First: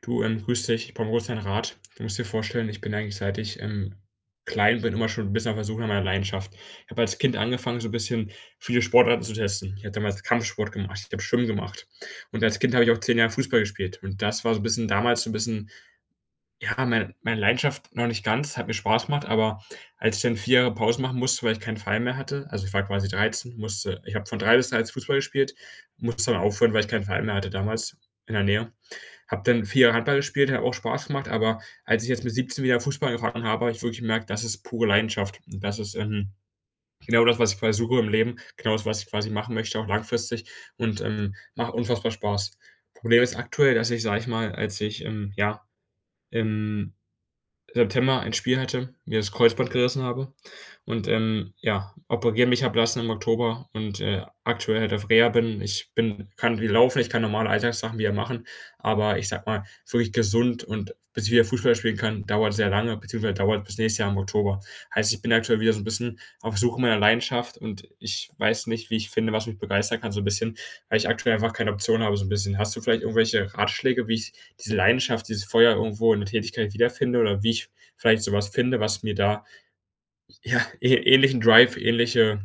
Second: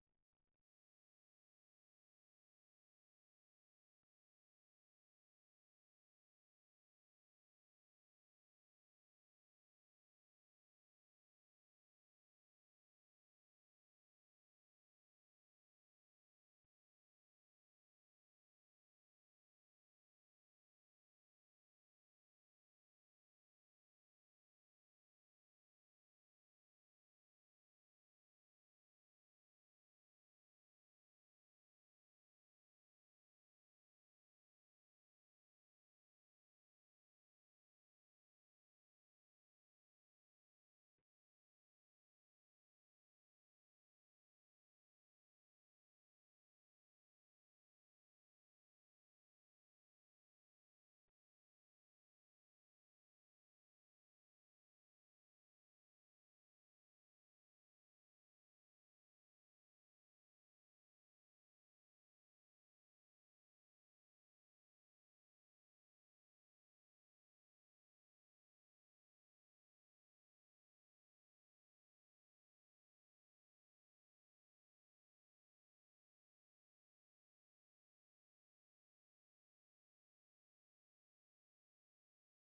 Du, grüß dich, ich brauche mal kurz deinen Rat. Du musst dir vorstellen, ich bin eigentlich, seit ich klein bin, immer schon ein bisschen auf der Suche nach meiner Leidenschaft. Ich habe als Kind angefangen, so ein bisschen viele Sportarten zu testen. Ich habe damals Kampfsport gemacht, ich habe Schwimmen gemacht, und als Kind habe ich auch 10 Jahre Fußball gespielt. Und das war so ein bisschen damals, so ein bisschen, ja, meine Leidenschaft noch nicht ganz, hat mir Spaß gemacht. Aber als ich dann 4 Jahre Pause machen musste, weil ich keinen Verein mehr hatte, also, ich war quasi 13, musste ich habe von 3 bis 13 Fußball gespielt, musste dann aufhören, weil ich keinen Verein mehr hatte damals in der Nähe, habe dann 4 Jahre Handball gespielt, hat auch Spaß gemacht. Aber als ich jetzt mit 17 wieder Fußball angefangen habe, habe ich wirklich gemerkt, das ist pure Leidenschaft. Und das ist, genau das, was ich quasi suche im Leben, genau das, was ich quasi machen möchte, auch langfristig, und macht unfassbar Spaß. Problem ist aktuell, dass ich, sage ich mal, als ich ja, im September ein Spiel hatte, mir das Kreuzband gerissen habe und ja, operieren mich habe lassen im Oktober und aktuell halt auf Reha bin. Ich bin kann wieder laufen, ich kann normale Alltagssachen wieder machen, aber ich sage mal, wirklich gesund und bis ich wieder Fußball spielen kann, dauert sehr lange, beziehungsweise dauert bis nächstes Jahr im Oktober. Heißt, ich bin aktuell wieder so 'n bisschen auf Suche meiner Leidenschaft und ich weiß nicht, wie ich finde, was mich begeistern kann, so 'n bisschen, weil ich aktuell einfach keine Option habe, so 'n bisschen. Hast du vielleicht irgendwelche Ratschläge, wie ich diese Leidenschaft, dieses Feuer irgendwo in der Tätigkeit wiederfinde, oder wie ich vielleicht so was finde, was mir da, ja, ähnlichen Drive, ähnliche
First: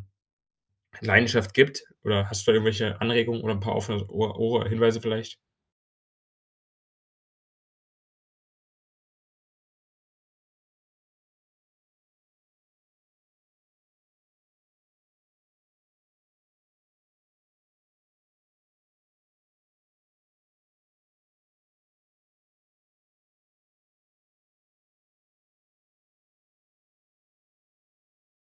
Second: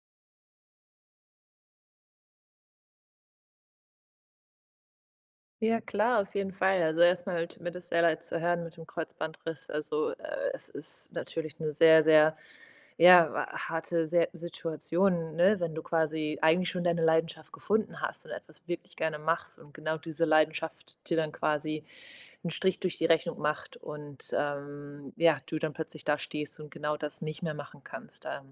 Leidenschaft gibt? Oder hast du da irgendwelche Anregungen oder ein paar offene Ohr- Hinweise vielleicht? Ja, klar, auf jeden Fall. Also, erstmal mal tut mir das sehr leid zu hören mit dem Kreuzbandriss. Also, es ist natürlich eine sehr, sehr, ja, wa harte sehr Situation, ne, wenn du quasi eigentlich schon deine Leidenschaft gefunden hast und etwas wirklich gerne machst und genau diese Leidenschaft dir dann quasi einen Strich durch die Rechnung macht und, ja, du dann plötzlich da stehst und genau das nicht mehr machen kannst. Ähm,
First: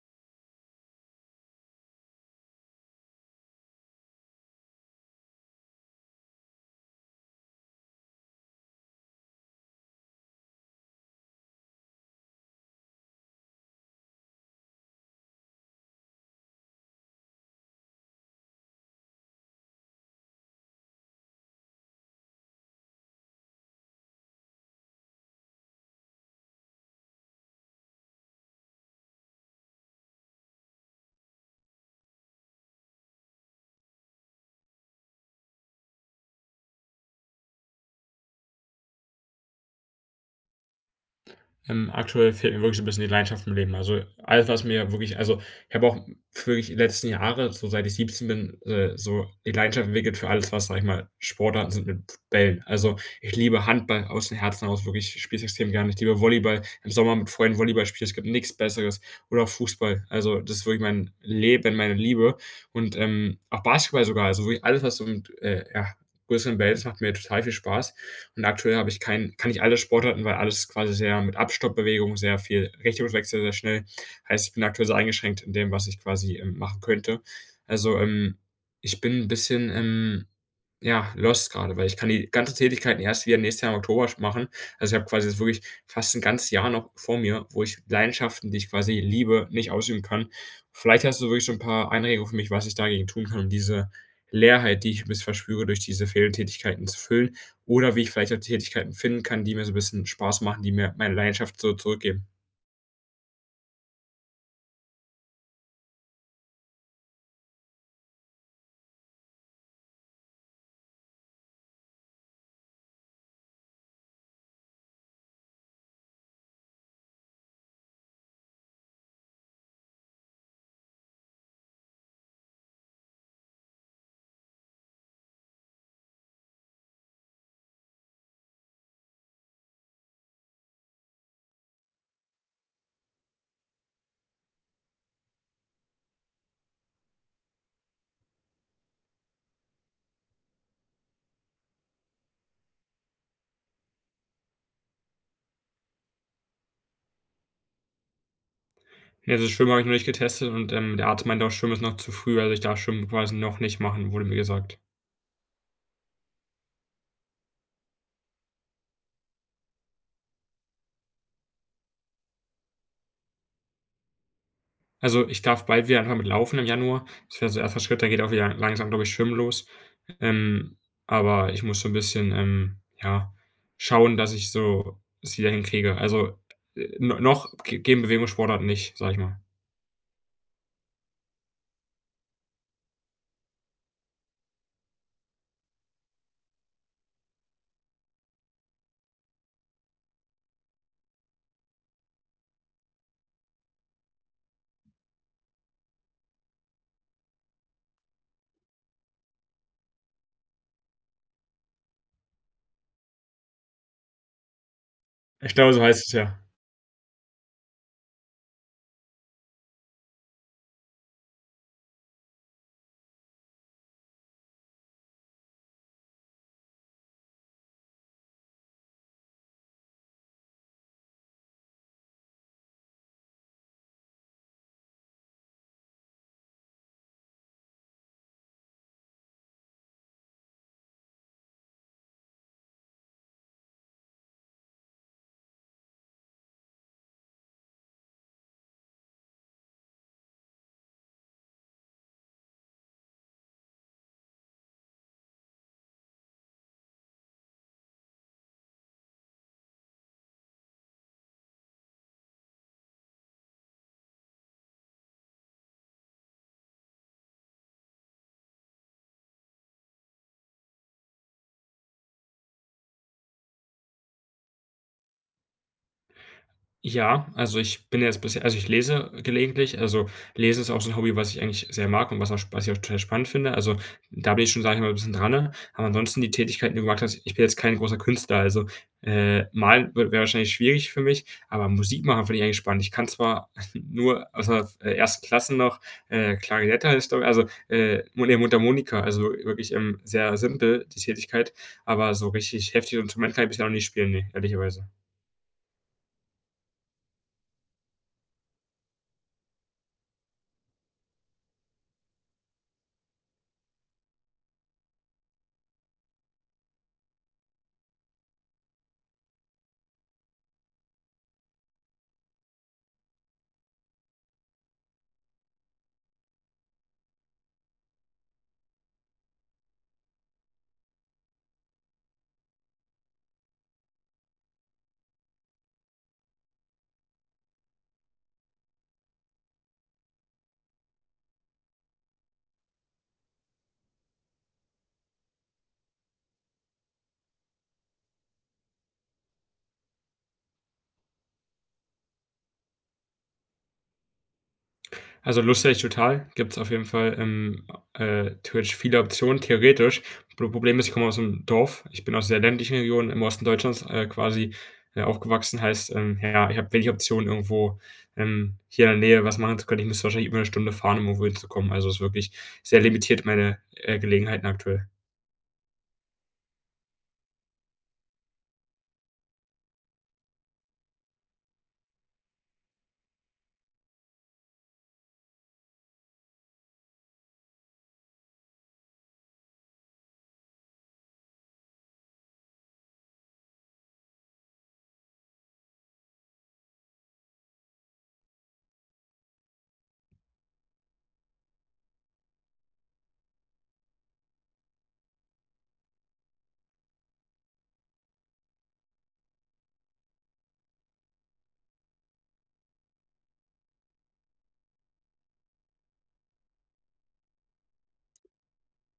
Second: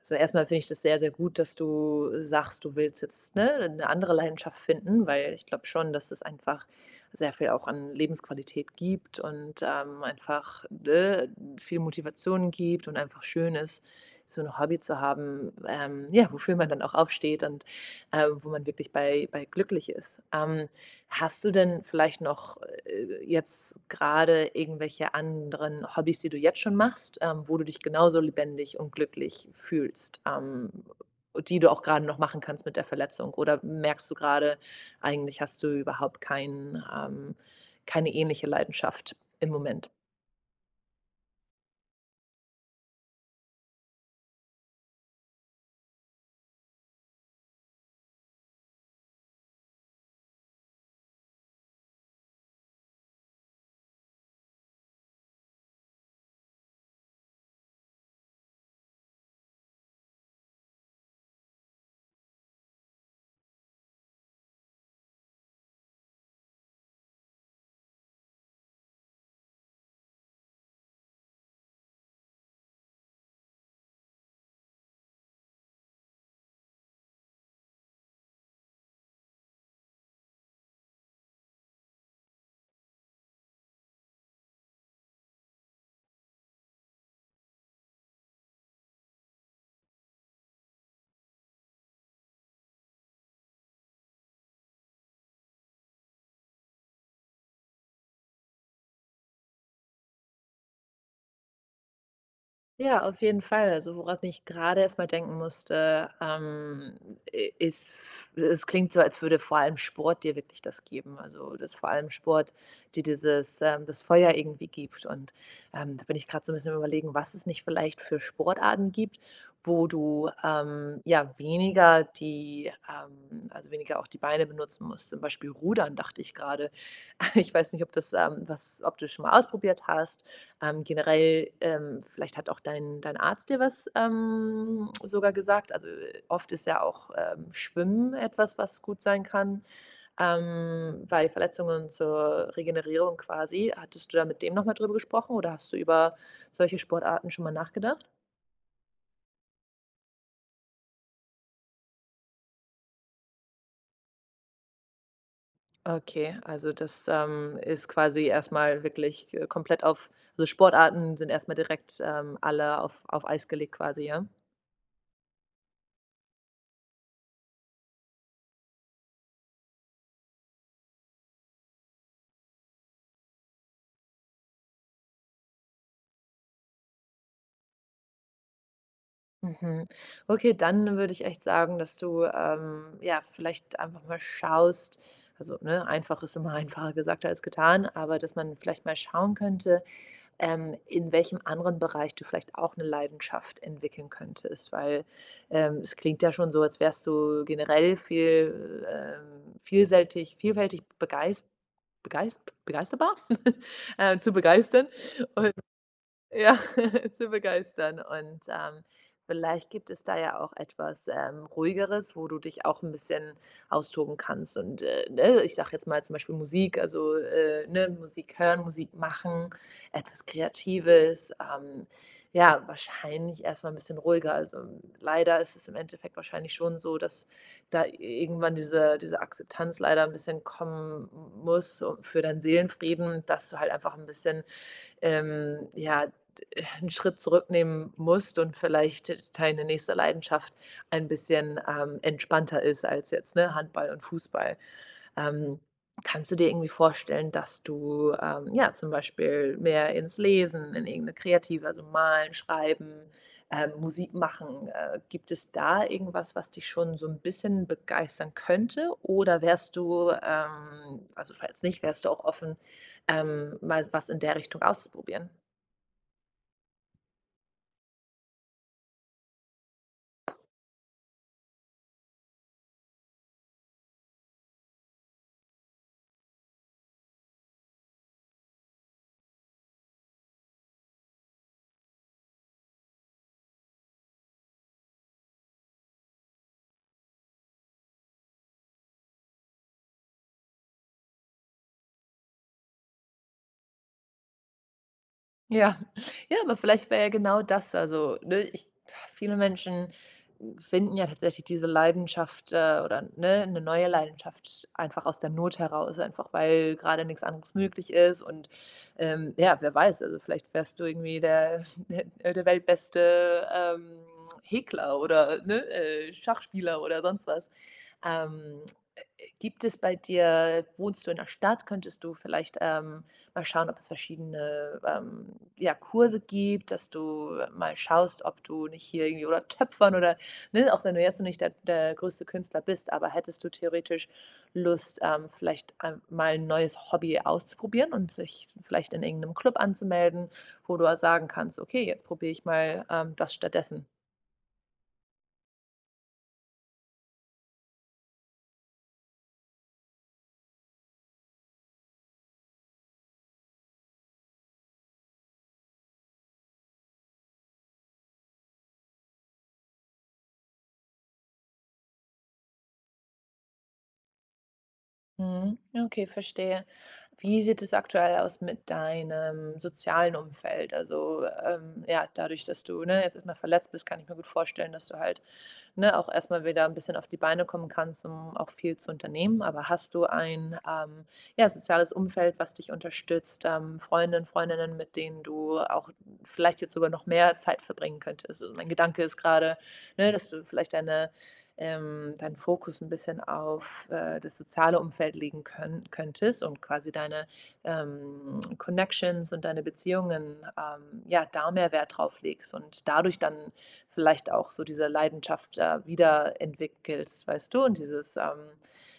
also, erstmal finde ich das sehr, sehr gut, dass du sagst, du willst jetzt, ne, 'ne andere Leidenschaft finden, weil ich glaube schon, dass es einfach sehr viel auch an Lebensqualität gibt und, einfach, ne, viel Motivation gibt und einfach schön ist, so ein Hobby zu haben, ja, wofür man dann auch aufsteht und, wo man wirklich bei glücklich ist. Hast du denn vielleicht noch, jetzt gerade irgendwelche anderen Hobbys, die du jetzt schon machst, wo du dich genauso lebendig und glücklich fühlst, die du auch gerade noch machen kannst mit der Verletzung? Oder merkst du gerade, eigentlich hast du überhaupt kein, keine ähnliche Leidenschaft im Moment? Aktuell fehlt mir wirklich so 'n bisschen die Leidenschaft im Leben. Also, alles, was mir wirklich, also, ich habe auch wirklich die letzten Jahre, so seit ich 17 bin, so die Leidenschaft entwickelt für alles, was, sage ich mal, Sportarten sind mit Bällen. Also, ich liebe Handball aus dem Herzen heraus wirklich, ich spiele es extrem gerne. Ich liebe Volleyball, im Sommer mit Freunden Volleyball spielen, es gibt nix Besseres, oder auch Fußball. Also, das ist wirklich mein Leben, meine Liebe, und auch Basketball sogar, also wirklich alles, was so mit ja, größeren Bällen ist, macht mir total viel Spaß. Und aktuell habe ich kein, kann ich alle Sportarten, weil alles quasi sehr mit Abstoppbewegung, sehr viel Richtungswechsel, sehr schnell. Heißt, ich bin aktuell sehr eingeschränkt in dem, was ich quasi machen könnte. Also, ich bin ein bisschen, ja, lost gerade, weil ich kann die ganzen Tätigkeiten erst wieder nächstes Jahr im Oktober machen. Also, ich habe quasi jetzt wirklich fast ein ganzes Jahr noch vor mir, wo ich Leidenschaften, die ich quasi liebe, nicht ausüben kann. Vielleicht hast du wirklich so ein paar Einregungen für mich, was ich dagegen tun kann, um diese Leerheit, die ich bisschen verspüre durch diese fehlenden Tätigkeiten, zu füllen, oder wie ich vielleicht auch Tätigkeiten finden kann, die mir so 'n bisschen Spaß machen, die mir meine Leidenschaft so zurückgeben. Ja, auf jeden Fall. Also, woran ich gerade erst mal denken musste, i ist es klingt so, als würde vor allem Sport dir wirklich das geben. Also, dass vor allem Sport dir dieses das Feuer irgendwie gibt. Und, da bin ich gerade so ein bisschen am Überlegen, was es nicht vielleicht für Sportarten gibt, wo du, ja, weniger auch die Beine benutzen musst. Zum Beispiel Rudern, dachte ich gerade. Ich weiß nicht, ob das, was ob du es schon mal ausprobiert hast. Generell, vielleicht hat auch dein Arzt dir was, sogar gesagt. Also, oft ist ja auch, Schwimmen etwas, was gut sein kann, bei Verletzungen zur Regenerierung quasi. Hattest du da mit dem noch mal drüber gesprochen oder hast du über solche Sportarten schon mal nachgedacht? Ja, also Schwimmen habe ich noch nicht getestet, und der Arzt meinte auch, Schwimmen ist noch zu früh. Also, ich darf Schwimmen quasi noch nicht machen, wurde mir gesagt. Okay, also das, ist quasi erst mal wirklich, komplett auf also Sportarten sind erst mal direkt, alle auf Eis gelegt quasi, ja? Also, ich darf bald wieder anfangen mit Laufen im Januar. Das wäre so erster Schritt, dann geht auch wieder langsam, glaube ich, Schwimmen los. Ähm, aber ich muss so 'n bisschen, ja, schauen, dass ich so es wieder hinkriege. Also, no noch g gehen Bewegungssportarten nicht, sage ich mal. Mhm. Okay, dann würde ich echt sagen, dass du ja, vielleicht einfach mal schaust, also ne, einfach ist immer einfacher gesagt als getan, aber dass man vielleicht mal schauen könnte, in welchem anderen Bereich du vielleicht auch eine Leidenschaft entwickeln könntest, weil es klingt ja schon so, als wärst du generell viel vielseitig, vielfältig begeist, begeisterbar, zu begeistern. Ich glaube, so heißt es, ja. Ja, zu begeistern und, vielleicht gibt es da ja auch etwas, Ruhigeres, wo du dich auch ein bisschen austoben kannst und, ne, ich sage jetzt mal zum Beispiel Musik, also, ne, Musik hören, Musik machen, etwas Kreatives, ja, wahrscheinlich erstmal ein bisschen ruhiger. Also, leider ist es im Endeffekt wahrscheinlich schon so, dass da irgendwann diese Akzeptanz leider ein bisschen kommen m muss um- für deinen Seelenfrieden, dass du halt einfach ein bisschen ja, einen Schritt zurücknehmen musst und vielleicht deine nächste Leidenschaft ein bisschen, entspannter ist als jetzt, ne, Handball und Fußball. Ähm, Kannst du dir irgendwie vorstellen, dass du, ja, zum Beispiel mehr ins Lesen, in irgendeine kreative, Malen, Schreiben, Musik machen gibt es da irgendwas, was dich schon so ein bisschen begeistern könnte? Oder wärst du, falls nicht, wärst du auch offen, mal was in der Richtung auszuprobieren? Ja, also ich bin jetzt bisher, also ich lese gelegentlich. Also, Lesen ist auch so ein Hobby, was ich eigentlich sehr mag und was ich auch total spannend finde. Also, da bin ich schon, sage ich mal, 'n bisschen dran, ne? Aber ansonsten die Tätigkeiten, die du gemacht hast, ich bin jetzt kein großer Künstler, also, malen wäre wahrscheinlich schwierig für mich, aber Musik machen finde ich eigentlich spannend. Ich kann zwar nur aus der f 1. Klasse noch, Klarinette heißt glaube, also, Mu ne, Mundharmonika, also wirklich, sehr simpel die Tätigkeit, aber so richtig heftiges Instrument kann ich bisher noch nicht spielen, ne, ehrlicherweise. Ja, ja, aber vielleicht wäre ja genau das also, ne, ich viele Menschen finden ja tatsächlich diese Leidenschaft, oder, ne, 'ne neue Leidenschaft einfach aus der Not heraus, einfach weil gerade nichts anderes möglich ist und, ja, wer weiß, also, vielleicht wärst du irgendwie der der weltbeste, Häkler oder, ne, Schachspieler oder sonst was. Ähm, Gibt es bei dir Wohnst du in der Stadt? Könntest du vielleicht, mal schauen, ob es verschiedene, ja, Kurse gibt, dass du mal schaust, ob du nicht hier irgendwie oder töpfern oder ne, auch wenn du jetzt noch nicht der größte Künstler bist, aber hättest du theoretisch Lust, vielleicht mal ein neues Hobby auszuprobieren und sich vielleicht in irgendeinem Club anzumelden, wo du sagen kannst: „Okay, jetzt probiere ich mal, das stattdessen?“ Also, lustig total. Gibt's auf jeden Fall, theoretisch viele Optionen, theoretisch. Problem ist, ich komme aus einem Dorf. Ich bin aus der ländlichen Region im Osten Deutschlands, quasi, aufgewachsen. Heißt, ja, ich habe wenig Optionen, irgendwo, hier in der Nähe was machen zu können. Ich müsste wahrscheinlich über eine Stunde fahren, um irgendwo hinzukommen. Also, ist wirklich sehr limitiert, meine, Gelegenheiten aktuell. Mhm. Okay, verstehe. Wie sieht es aktuell aus mit deinem sozialen Umfeld? Also, ja, dadurch, dass du, ne, jetzt erstmal verletzt bist, kann ich mir gut vorstellen, dass du halt ne, auch erstmal wieder ein bisschen auf die Beine kommen kannst, um auch viel zu unternehmen. Aber hast du ein, ja, soziales Umfeld, was dich unterstützt, Freundinnen, mit denen du auch vielleicht jetzt sogar noch mehr Zeit verbringen könntest? Also, mein Gedanke ist gerade, ne, dass du vielleicht deinen Fokus ein bisschen auf, das soziale Umfeld legen könn könntest und quasi deine, Connections und deine Beziehungen, ja, da mehr Wert drauf legst und dadurch dann vielleicht auch so diese Leidenschaft da wiederentwickelst, weißt du? Und dieses,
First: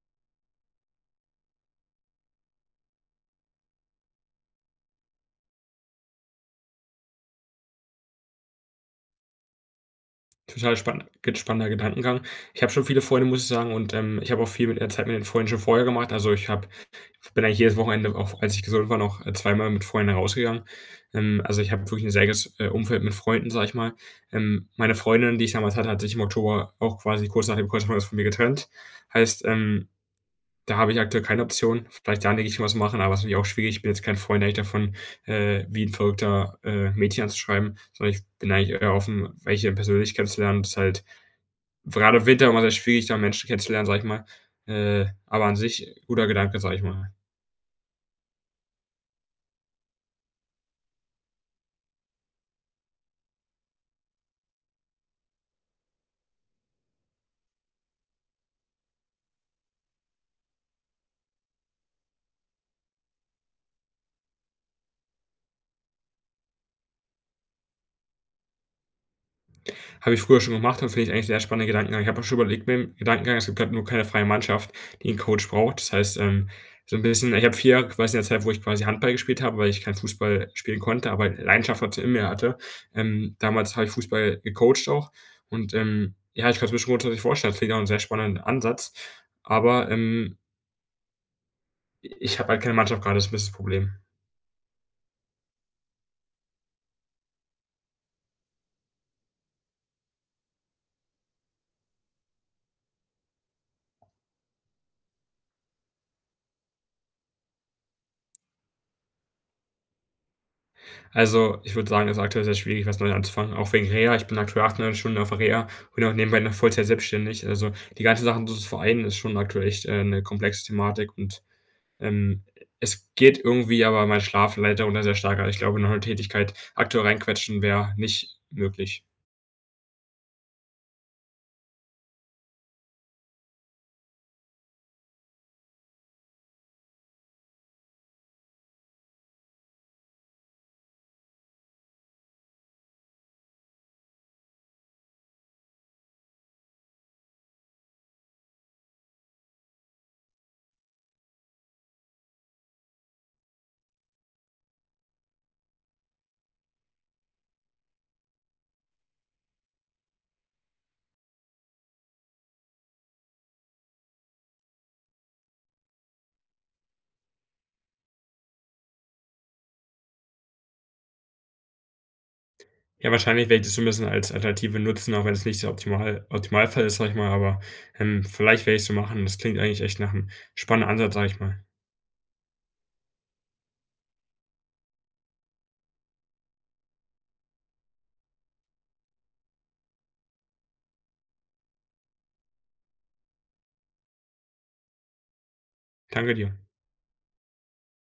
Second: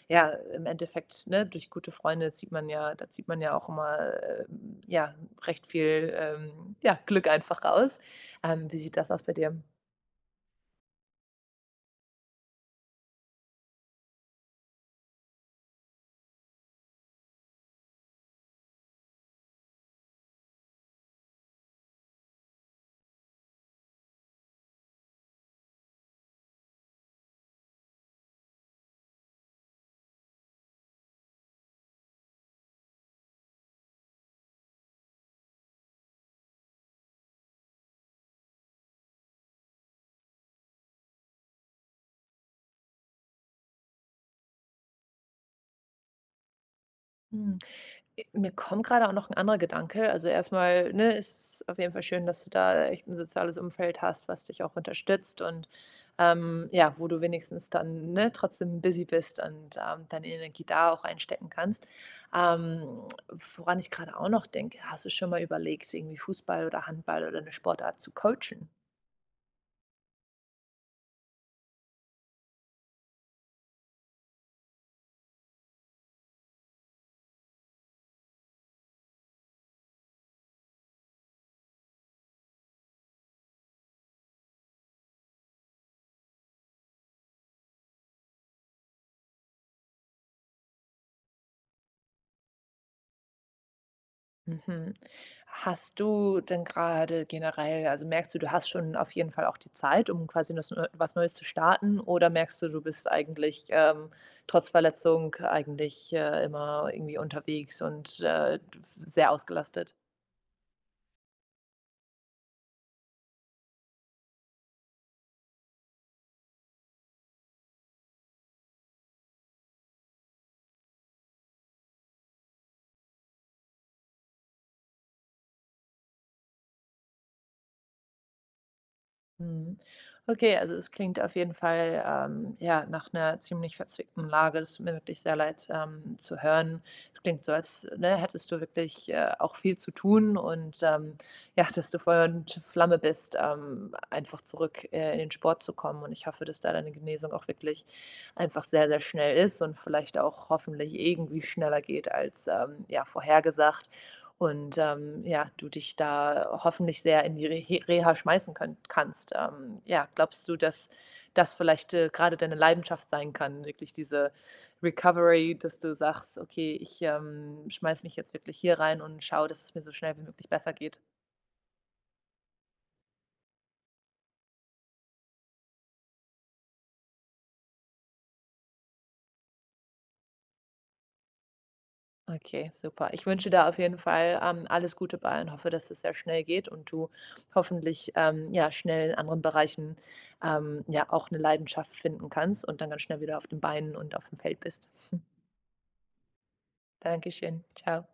ja, im Endeffekt, ne, durch gute Freunde zieht man ja auch immer, ja, recht viel, ja, Glück einfach raus. Wie sieht das aus bei dir? Total spannender Gedankengang. Ich habe schon viele Freunde, muss ich sagen, und ich habe auch viel mit der Zeit mit den Freunden schon vorher gemacht. Also, ich bin eigentlich jedes Wochenende, auch als ich gesund war, noch zweimal mit Freunden rausgegangen. Also, ich habe wirklich ein sehr gutes Umfeld mit Freunden, sage ich mal. Meine Freundin, die ich damals hatte, hat sich im Oktober auch quasi kurz nach dem Kreuzbandriss von mir getrennt. Heißt, da habe ich aktuell keine Option. Vielleicht da ich was machen, aber es ist natürlich auch schwierig. Ich bin jetzt kein Freund eigentlich davon, wie 'n verrückter Mädchen anzuschreiben, sondern ich bin eigentlich eher offen, welche persönlich kennenzulernen. Das ist halt gerade im Winter immer sehr schwierig, da Menschen kennenzulernen, sage ich mal. Aber an sich guter Gedanke, sage ich mal. Mhm. Mir kommt gerade auch noch ein anderer Gedanke. Also, erstmal, ne, es ist auf jeden Fall schön, dass du da echt ein soziales Umfeld hast, was dich auch unterstützt und, ja, wo du wenigstens dann, ne, trotzdem busy bist und, deine Energie da auch einstecken kannst. Ähm, Woran ich gerade auch noch denke: Hast du schon mal überlegt, irgendwie Fußball oder Handball oder eine Sportart zu coachen? Habe ich früher schon gemacht und finde ich eigentlich einen sehr spannenden Gedankengang. Ich habe auch schon überlegt mit dem Gedankengang, es gibt grad nur keine freie Mannschaft, die 'n Coach braucht. Das heißt, so 'n bisschen, ich habe 4 Jahre quasi in der Zeit, wo ich quasi Handball gespielt habe, weil ich keinen Fußball spielen konnte, aber Leidenschaft dazu in mir hatte. Damals habe ich Fußball gecoacht auch, und ja, ich kann's mir schon grundsätzlich vorstellen. Das klingt nach 'nem sehr spannenden Ansatz, aber i ich habe halt keine Mannschaft grade, das ist 'n bisschen das Problem. Mhm. Hast du denn gerade generell also, merkst du, du hast schon auf jeden Fall auch die Zeit, um quasi das neu was Neues zu starten oder merkst du, du bist eigentlich, trotz Verletzung eigentlich, immer irgendwie unterwegs und, sehr ausgelastet? Also, ich würde sagen, es ist aktuell sehr schwierig, was neu anzufangen, auch wegen Reha. Ich bin aktuell 8 Stunden auf Reha, und auch nebenbei noch Vollzeit selbstständig. Also, die ganze Sache so zu vereinen, ist schon aktuell echt 'ne komplexe Thematik, und ähm, es geht irgendwie, aber mein Schlaf leidet darunter sehr stark. Also, ich glaube, noch 'ne Tätigkeit aktuell reinquetschen wäre nicht möglich. Mhm. Okay, also es klingt auf jeden Fall ja, nach einer ziemlich verzwickten Lage. Das tut mir wirklich sehr leid zu hören. Es klingt so, als ne, hättest du wirklich auch viel zu tun und ja, dass du Feuer und Flamme bist, einfach zurück in den Sport zu kommen. Und ich hoffe, dass da deine Genesung auch wirklich einfach sehr, sehr schnell ist und vielleicht auch hoffentlich irgendwie schneller geht als ja, vorhergesagt. Und, ja, du dich da hoffentlich sehr in die Rehe Reha schmeißen könn kannst. Ja, glaubst du, dass das vielleicht, grade deine Leidenschaft sein kann, wirklich diese Recovery, dass du sagst: „Okay, ich, schmeiße mich jetzt wirklich hier rein und schaue, dass es mir so schnell wie möglich besser geht?“ Ja, wahrscheinlich werde ich das so ein bisschen als Alternative nutzen, auch wenn es nicht der Optimalfall ist, sage ich mal, aber vielleicht werde ich's so machen. Das klingt eigentlich echt nach einem spannenden Ansatz, sage ich mal. Okay, super. Ich wünsche dir da auf jeden Fall, alles Gute bei und hoffe, dass es sehr schnell geht und du hoffentlich, ja, schnell in anderen Bereichen, ja, auch eine Leidenschaft finden kannst und dann ganz schnell wieder auf den Beinen und auf dem Feld bist. Danke dir. Dankeschön. Ciao.